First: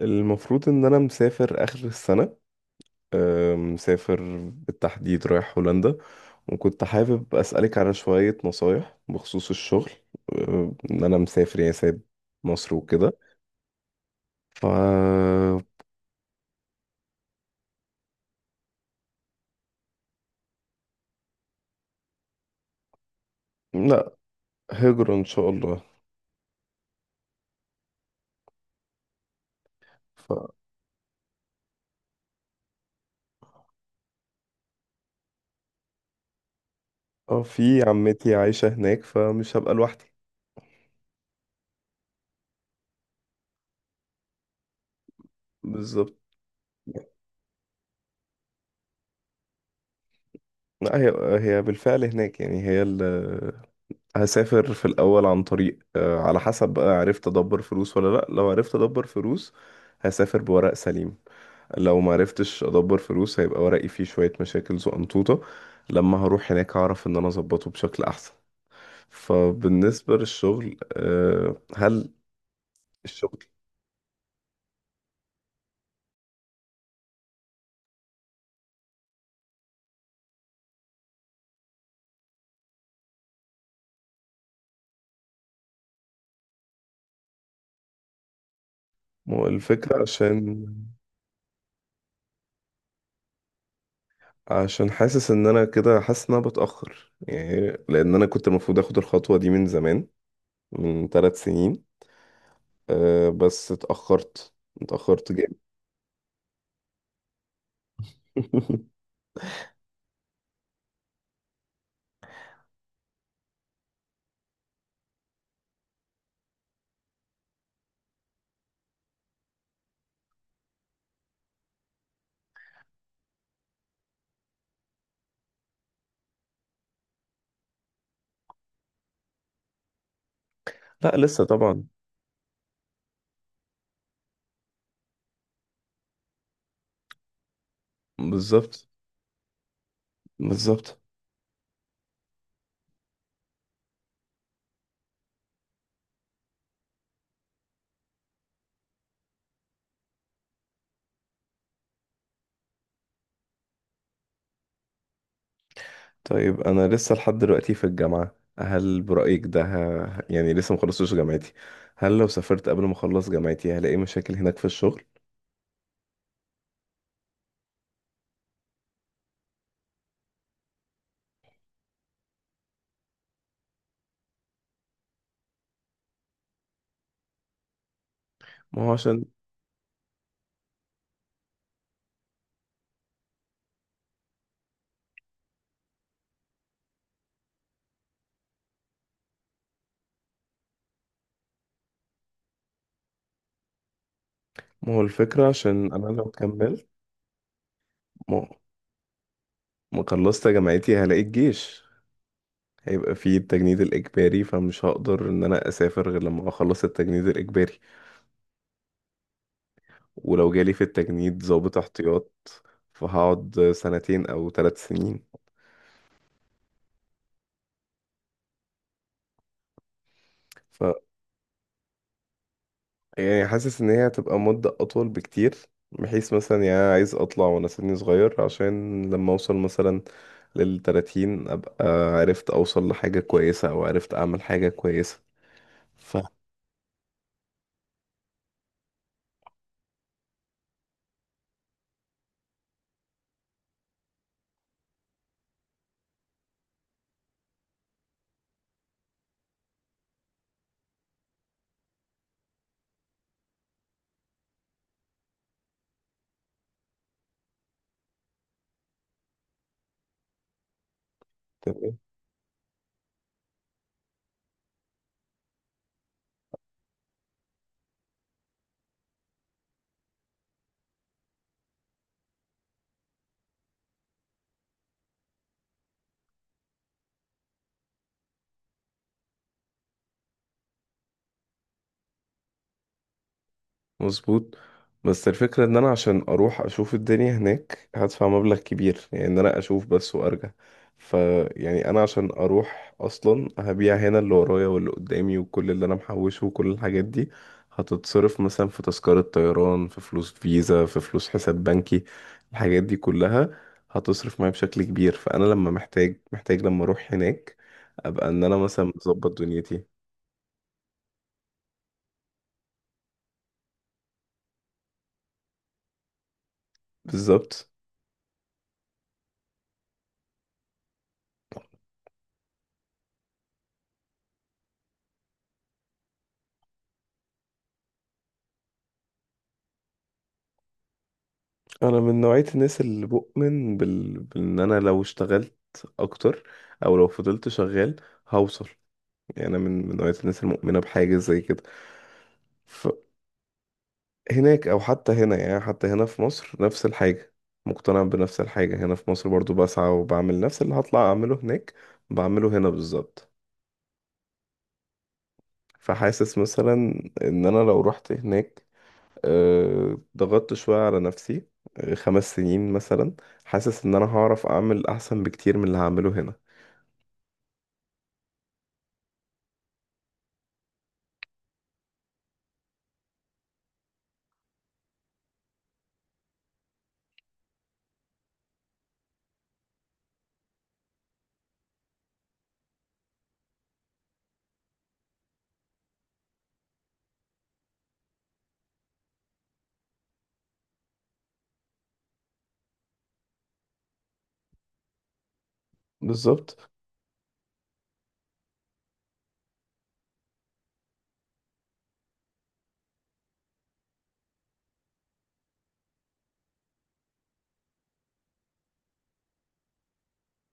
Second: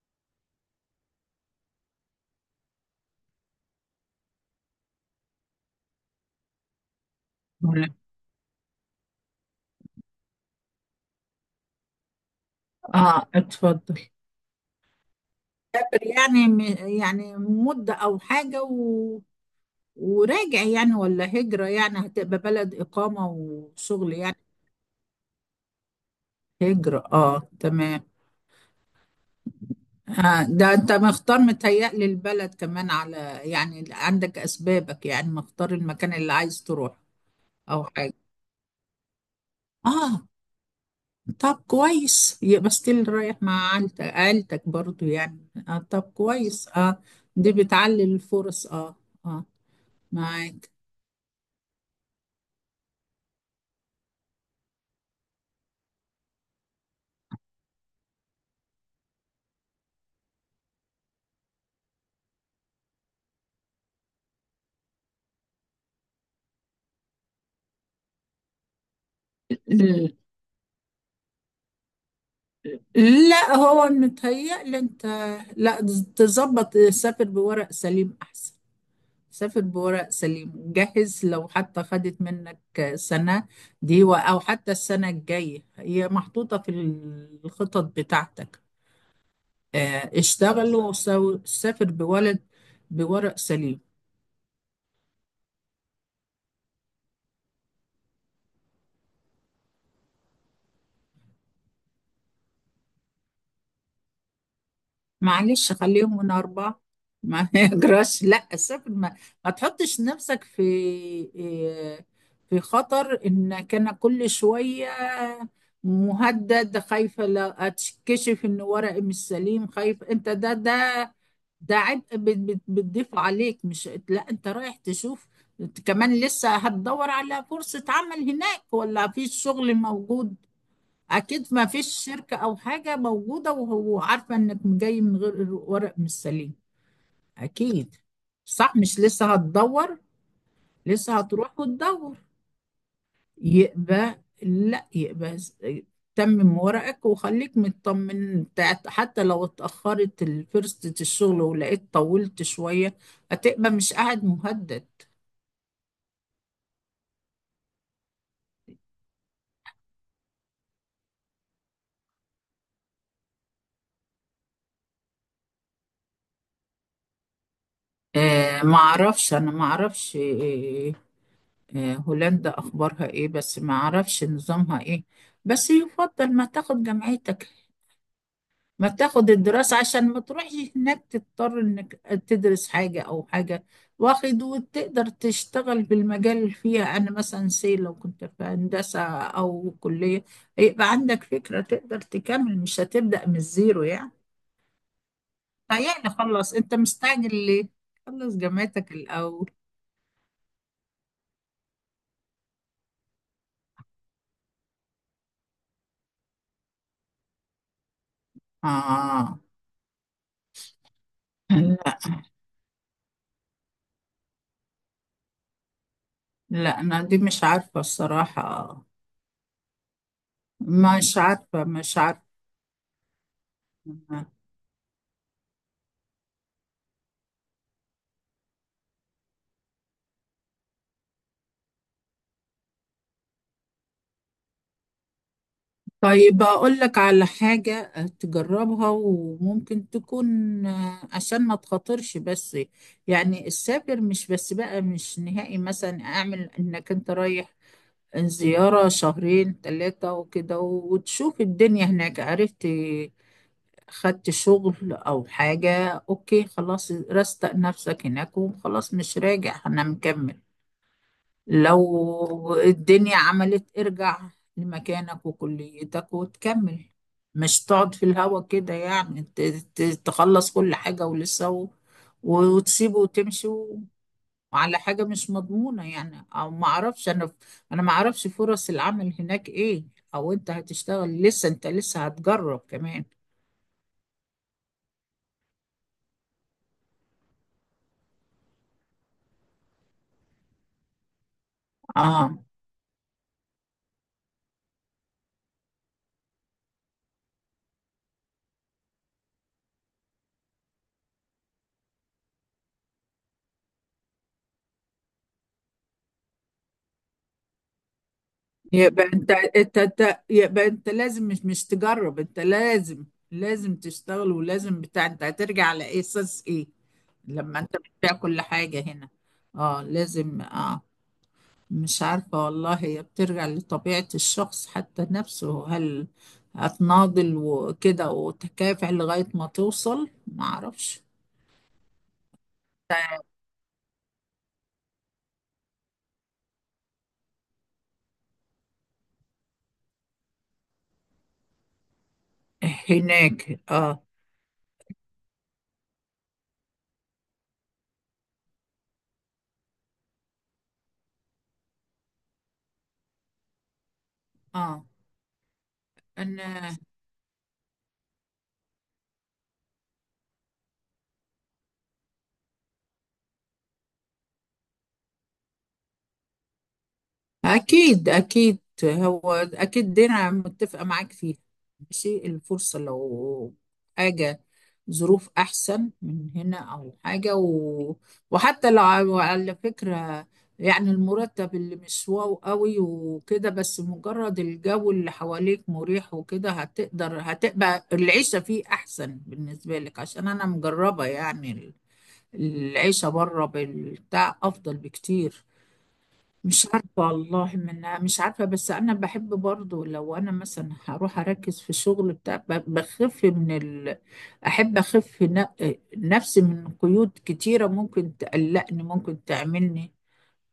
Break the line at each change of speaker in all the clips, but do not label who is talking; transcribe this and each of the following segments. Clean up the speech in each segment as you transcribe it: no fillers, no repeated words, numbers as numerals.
المفروض ان انا مسافر اخر السنة. مسافر بالتحديد رايح هولندا. وكنت حابب اسألك على
تمام.
شوية نصايح بخصوص الشغل. ان انا مسافر يعني سايب مصر وكده.
اه اتفضل.
ف
سافر يعني يعني مدة أو حاجة وراجع، يعني ولا هجرة يعني هتبقى بلد إقامة وشغل
لا،
يعني.
هجرة ان شاء الله.
هجرة، اه تمام.
ف
آه ده أنت مختار، متهيألي البلد كمان على يعني عندك أسبابك، يعني مختار المكان اللي عايز تروح
اه، في
أو حاجة.
عمتي عايشة هناك فمش هبقى لوحدي.
اه طب كويس، يبقى ستيل رايح مع عيلتك، برضو يعني، آه طب
بالظبط.
كويس اه. دي بتعلي الفرص، اه اه معاك.
لا، هي هي بالفعل هناك، يعني هي هسافر في الأول عن طريق على حسب بقى عرفت أدبر فلوس ولا لأ. لو عرفت أدبر فلوس هسافر بورق سليم، لو ما عرفتش أدبر فلوس هيبقى ورقي فيه شوية مشاكل زقنطوطة، لما هروح هناك هعرف إن أنا أظبطه بشكل أحسن. فبالنسبة للشغل آه، هل الشغل
لا هو متهيألي انت، لا تظبط، سافر بورق سليم احسن. سافر بورق سليم، جهز لو حتى خدت منك سنة دي او حتى السنة الجاية هي محطوطة في الخطط بتاعتك.
ما هو الفكرة،
اه،
عشان
اشتغل وسافر بورق سليم.
حاسس إن أنا كده، حاسس إن أنا بتأخر يعني، لأن أنا كنت المفروض أخد الخطوة دي من زمان، من 3 سنين. بس اتأخرت، اتأخرت جامد.
معلش خليهم من أربعة. ما يجراش، لا السفر ما تحطش نفسك في إيه، في خطر إنك أنا كل شوية مهدد، خايفة لا أتكشف إن ورقي مش سليم، خايف أنت، ده ده عبء بتضيف عليك. مش لا، أنت رايح تشوف كمان، لسه هتدور على فرصة عمل هناك ولا في شغل موجود؟
لا لسه
اكيد ما
طبعا.
فيش شركة او حاجة موجودة وهو عارفة انك جاي من غير الورق مش سليم، اكيد. صح،
بالظبط.
مش لسه هتدور؟
بالظبط.
لسه هتروح وتدور. يبقى لا، يبقى تمم ورقك وخليك مطمن. حتى لو اتأخرت فرصة الشغل ولقيت طولت شوية، هتبقى مش قاعد مهدد.
طيب انا لسه لحد دلوقتي في الجامعة، هل برأيك ده يعني لسه مخلصتش جامعتي؟ هل لو سافرت قبل ما اخلص جامعتي هلاقي مشاكل هناك في الشغل؟
آه ما اعرفش، انا ما اعرفش. آه آه، هولندا أخبارها إيه، بس ما أعرفش نظامها إيه. بس يفضل ما تاخد جامعتك،
ما
ما
هو عشان
تاخد الدراسة، عشان ما تروحش هناك تضطر إنك تدرس حاجة أو حاجة واخد، وتقدر تشتغل في المجال اللي فيها أنا مثلا سي لو كنت في هندسة أو كلية، يبقى عندك فكرة تقدر تكمل، مش هتبدأ من الزيرو يعني.
ما هو الفكرة، عشان انا
يعني
لو
خلص، أنت
كملت،
مستعجل ليه؟ خلص
ما
جامعتك الأول.
ما خلصت جامعتي هلاقي الجيش، هيبقى فيه التجنيد الإجباري، فمش هقدر إن أنا أسافر غير لما أخلص التجنيد الإجباري.
آه
ولو جالي في التجنيد ضابط
لا.
احتياط فهقعد سنتين أو 3 سنين.
لا، أنا دي مش عارفة الصراحة، مش عارفة، مش عارفة.
يعني حاسس ان هي هتبقى مدة اطول بكتير، بحيث مثلا يعني أنا عايز اطلع وانا سني صغير، عشان لما اوصل مثلا للتلاتين ابقى عرفت اوصل لحاجة كويسة او عرفت اعمل حاجة كويسة.
طيب أقول لك على حاجة تجربها وممكن تكون عشان ما تخاطرش. بس يعني السافر مش بس بقى مش نهائي، مثلا أعمل إنك أنت رايح زيارة شهرين ثلاثة وكده وتشوف الدنيا هناك. عرفت خدت شغل أو حاجة أوكي خلاص، رستق نفسك هناك وخلاص مش راجع، أنا مكمل.
فاهم.
لو الدنيا عملت ارجع لمكانك وكليتك وتكمل. مش تقعد في الهوا كده يعني، تخلص كل حاجة ولسه وتسيبه وتمشي وعلى حاجة مش مضمونة يعني. او ما اعرفش انا، انا ما اعرفش فرص العمل هناك ايه، او انت هتشتغل. لسه انت لسه هتجرب كمان.
مظبوط. بس الفكرة ان انا عشان اروح اشوف الدنيا هناك هدفع مبلغ كبير، يعني ان انا اشوف بس وارجع. ف يعني انا عشان
اه
اروح اصلا هبيع هنا اللي ورايا واللي قدامي وكل اللي انا محوشه وكل الحاجات دي، هتتصرف مثلا في تذكرة طيران، في فلوس فيزا، في فلوس حساب بنكي. الحاجات دي كلها هتصرف معايا بشكل كبير، فانا لما محتاج لما اروح هناك ابقى ان انا مثلا
يبقى انت
مظبط
انت
دنيتي.
انت يبقى انت لازم، مش مش تجرب، انت لازم، لازم تشتغل ولازم بتاع. انت هترجع على ايه، اساس ايه لما
بالظبط.
انت بتبيع كل حاجة هنا؟ اه لازم اه. مش عارفة والله، هي بترجع لطبيعة الشخص حتى نفسه. هل هتناضل وكده وتكافح لغاية ما توصل؟ ما اعرفش.
انا من نوعية الناس اللي بؤمن بان انا لو اشتغلت اكتر، او لو فضلت شغال هوصل. يعني انا من نوعية الناس المؤمنة بحاجة زي كده،
هناك اه
فهناك او حتى هنا، يعني حتى هنا في مصر نفس الحاجة، مقتنع بنفس الحاجة. هنا في مصر برضو بسعى وبعمل نفس اللي هطلع اعمله هناك بعمله هنا بالظبط.
اه.
فحاسس مثلا
انا
ان انا لو رحت هناك ضغطت شوية على نفسي، 5 سنين مثلا، حاسس ان انا هعرف اعمل احسن بكتير من اللي هعمله هنا.
أكيد أكيد، هو أكيد دي أنا متفقة معاك فيها. ماشي الفرصة لو حاجة ظروف أحسن من هنا أو حاجة وحتى لو على على فكرة يعني المرتب اللي مش واو قوي وكده، بس مجرد الجو اللي حواليك مريح وكده، هتقدر هتبقى العيشة فيه أحسن بالنسبة لك، عشان أنا مجربة يعني. العيشة بره بالبتاع أفضل بكتير. مش
بالظبط.
عارفة والله من مش عارفة، بس أنا بحب برضو لو أنا مثلا هروح أركز في الشغل بتاع بخف من أحب أخف نفسي من قيود كتيرة ممكن تقلقني، ممكن تعملني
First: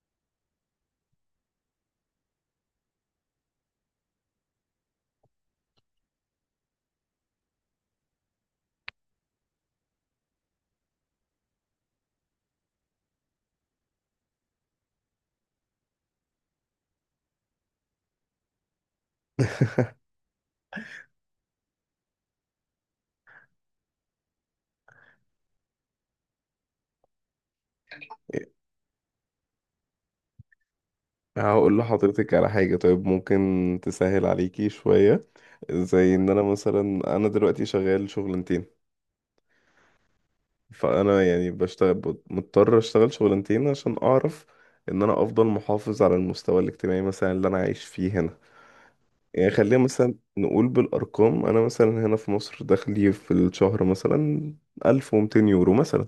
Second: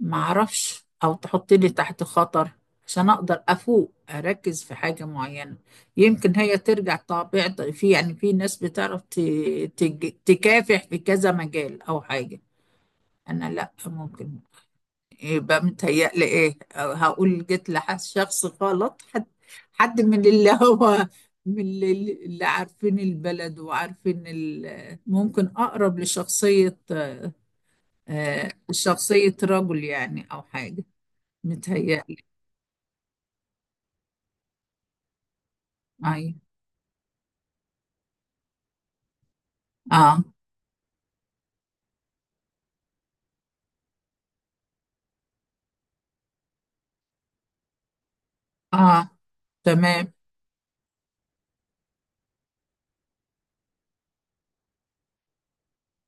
معرفش، أو تحطني تحت خطر، عشان أقدر أفوق أركز في حاجة معينة. يمكن هي ترجع طبيعة، في يعني في ناس بتعرف تكافح في كذا مجال أو حاجة، أنا لأ. ممكن يبقى متهيألي ايه، أو هقول جيت لشخص غلط، حد حد من اللي هو من اللي عارفين البلد وعارفين ممكن اقرب لشخصية آه، شخصية رجل يعني او حاجة.
هقول
متهيألي
لحضرتك على حاجة طيب ممكن تسهل عليكي شوية. زي ان
اي.
انا مثلا انا دلوقتي شغال شغلانتين،
اه
فانا يعني بشتغل، مضطر اشتغل شغلانتين عشان اعرف ان انا افضل محافظ على المستوى الاجتماعي مثلا اللي انا عايش فيه هنا.
اه.
يعني خلينا
تمام.
مثلا نقول بالارقام، انا مثلا هنا في مصر دخلي في الشهر مثلا 1200 يورو مثلا،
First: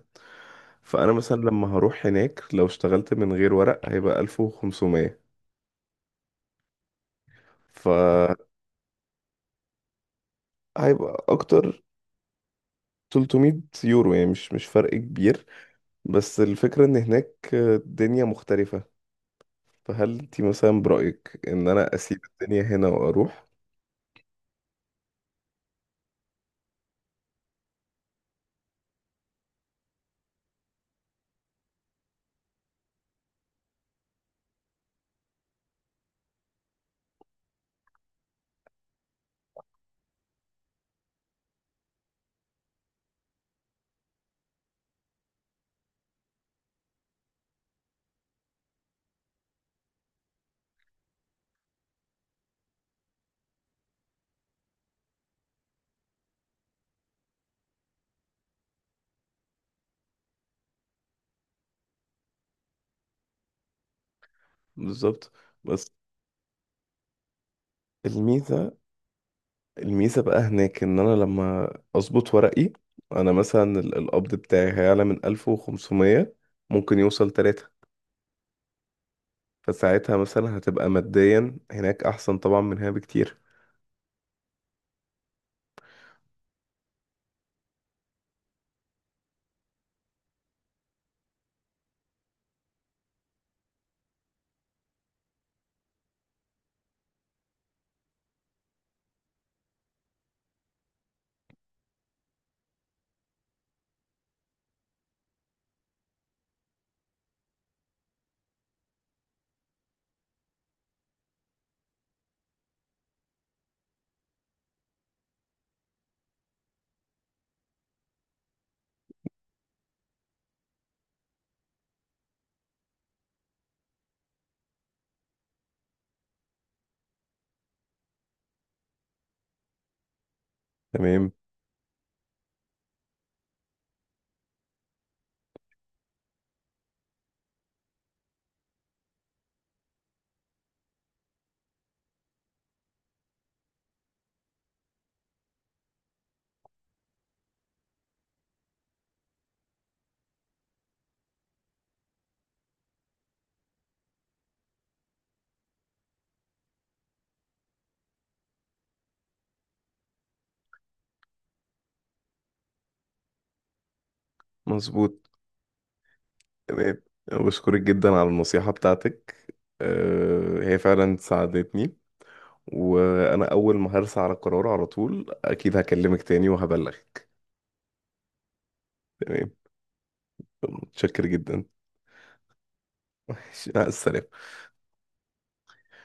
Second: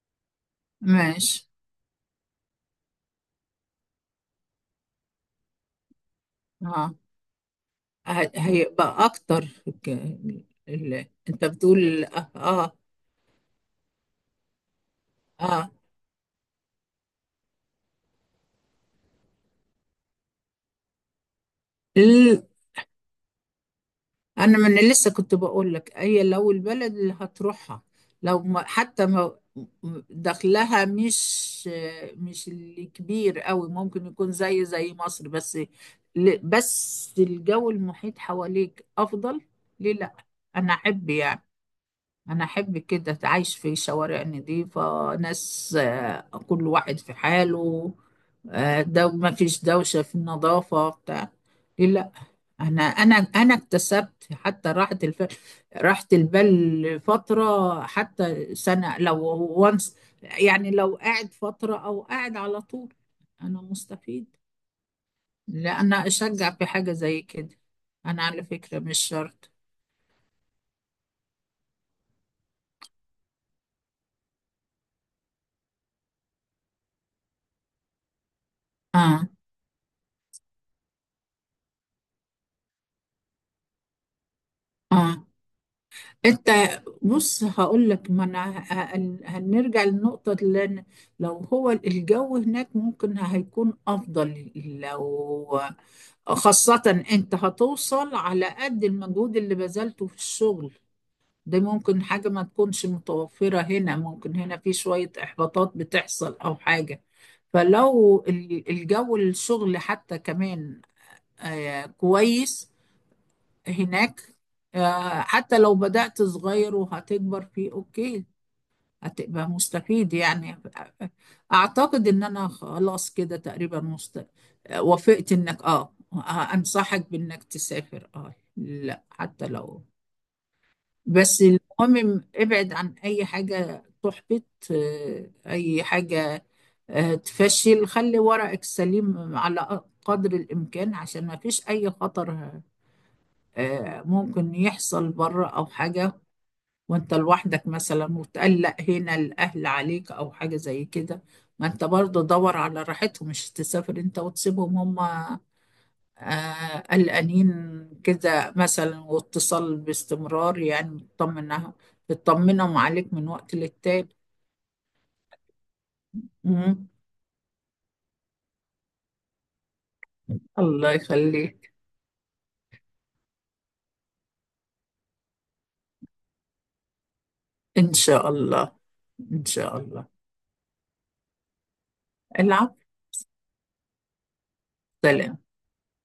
فانا مثلا
ماشي.
لما هروح هناك لو اشتغلت من غير ورق هيبقى 1500.
اه
ف
هيبقى اكتر، ك-
هيبقى
انت
اكتر
بتقول اه
300 يورو، يعني مش فرق كبير، بس الفكرة ان هناك الدنيا مختلفة. فهل انت مثلا برأيك ان انا اسيب
آه.
الدنيا هنا واروح؟
انا ما انا لسه كنت بقول لك، هي لو البلد اللي هتروحها لو ما حتى ما دخلها مش مش الكبير قوي، ممكن يكون زي زي مصر، بس بس الجو المحيط حواليك افضل، ليه لا؟ انا احب يعني، أنا أحب كده أتعايش في شوارع نظيفة، ناس آه، كل واحد في حاله، آه، دو ما فيش دوشة في النظافة بتاع. ليه لا؟ أنا اكتسبت حتى راحة راحة البال فترة حتى سنة لو وانس. يعني لو قاعد فترة أو قاعد على طول، أنا مستفيد.
بالظبط.
لا
بس
أنا أشجع في حاجة زي كده. أنا على
الميزة،
فكرة مش شرط.
الميزة بقى هناك ان انا لما اظبط ورقي انا مثلا القبض بتاعي هيعلى من 1500، ممكن يوصل 3.
آه
فساعتها مثلا هتبقى ماديا هناك احسن طبعا من هنا بكتير.
آه انت. بص هقول لك، ما انا هنرجع للنقطة لو هو الجو هناك ممكن هيكون افضل، لو خاصة انت هتوصل على قد المجهود اللي بذلته في الشغل. ده ممكن حاجة ما تكونش متوفرة هنا، ممكن هنا في شوية احباطات بتحصل او حاجة. فلو الجو الشغل حتى كمان آه، كويس هناك، آه، حتى لو بدأت صغير وهتكبر فيه اوكي، هتبقى مستفيد يعني. اعتقد ان انا خلاص كده تقريبا آه، وافقت انك اه آه، انصحك بانك تسافر اه، لا حتى لو.
تمام.
بس المهم ابعد عن اي حاجة تحبط، آه، اي حاجة آه، تفشل. خلي ورقك سليم على قدر الامكان، عشان ما فيش اي خطر آه، ممكن يحصل بره أو حاجة وأنت لوحدك مثلا، وتقلق هنا الأهل عليك أو حاجة زي كده. ما أنت برضه دور على راحتهم، مش تسافر أنت وتسيبهم هما آه، قلقانين كده مثلا. واتصال باستمرار يعني، تطمنها تطمنهم عليك من وقت للتاني.
مظبوط.
مم.
تمام، بشكرك جدا على النصيحة بتاعتك. هي
الله
فعلا
يخليك.
ساعدتني، وأنا أول ما هرسى على قرار على طول أكيد هكلمك تاني وهبلغك.
إن شاء الله. إن
تمام.
شاء الله.
متشكر جدا.
العفو.
ماشي، مع السلامة.
سلام.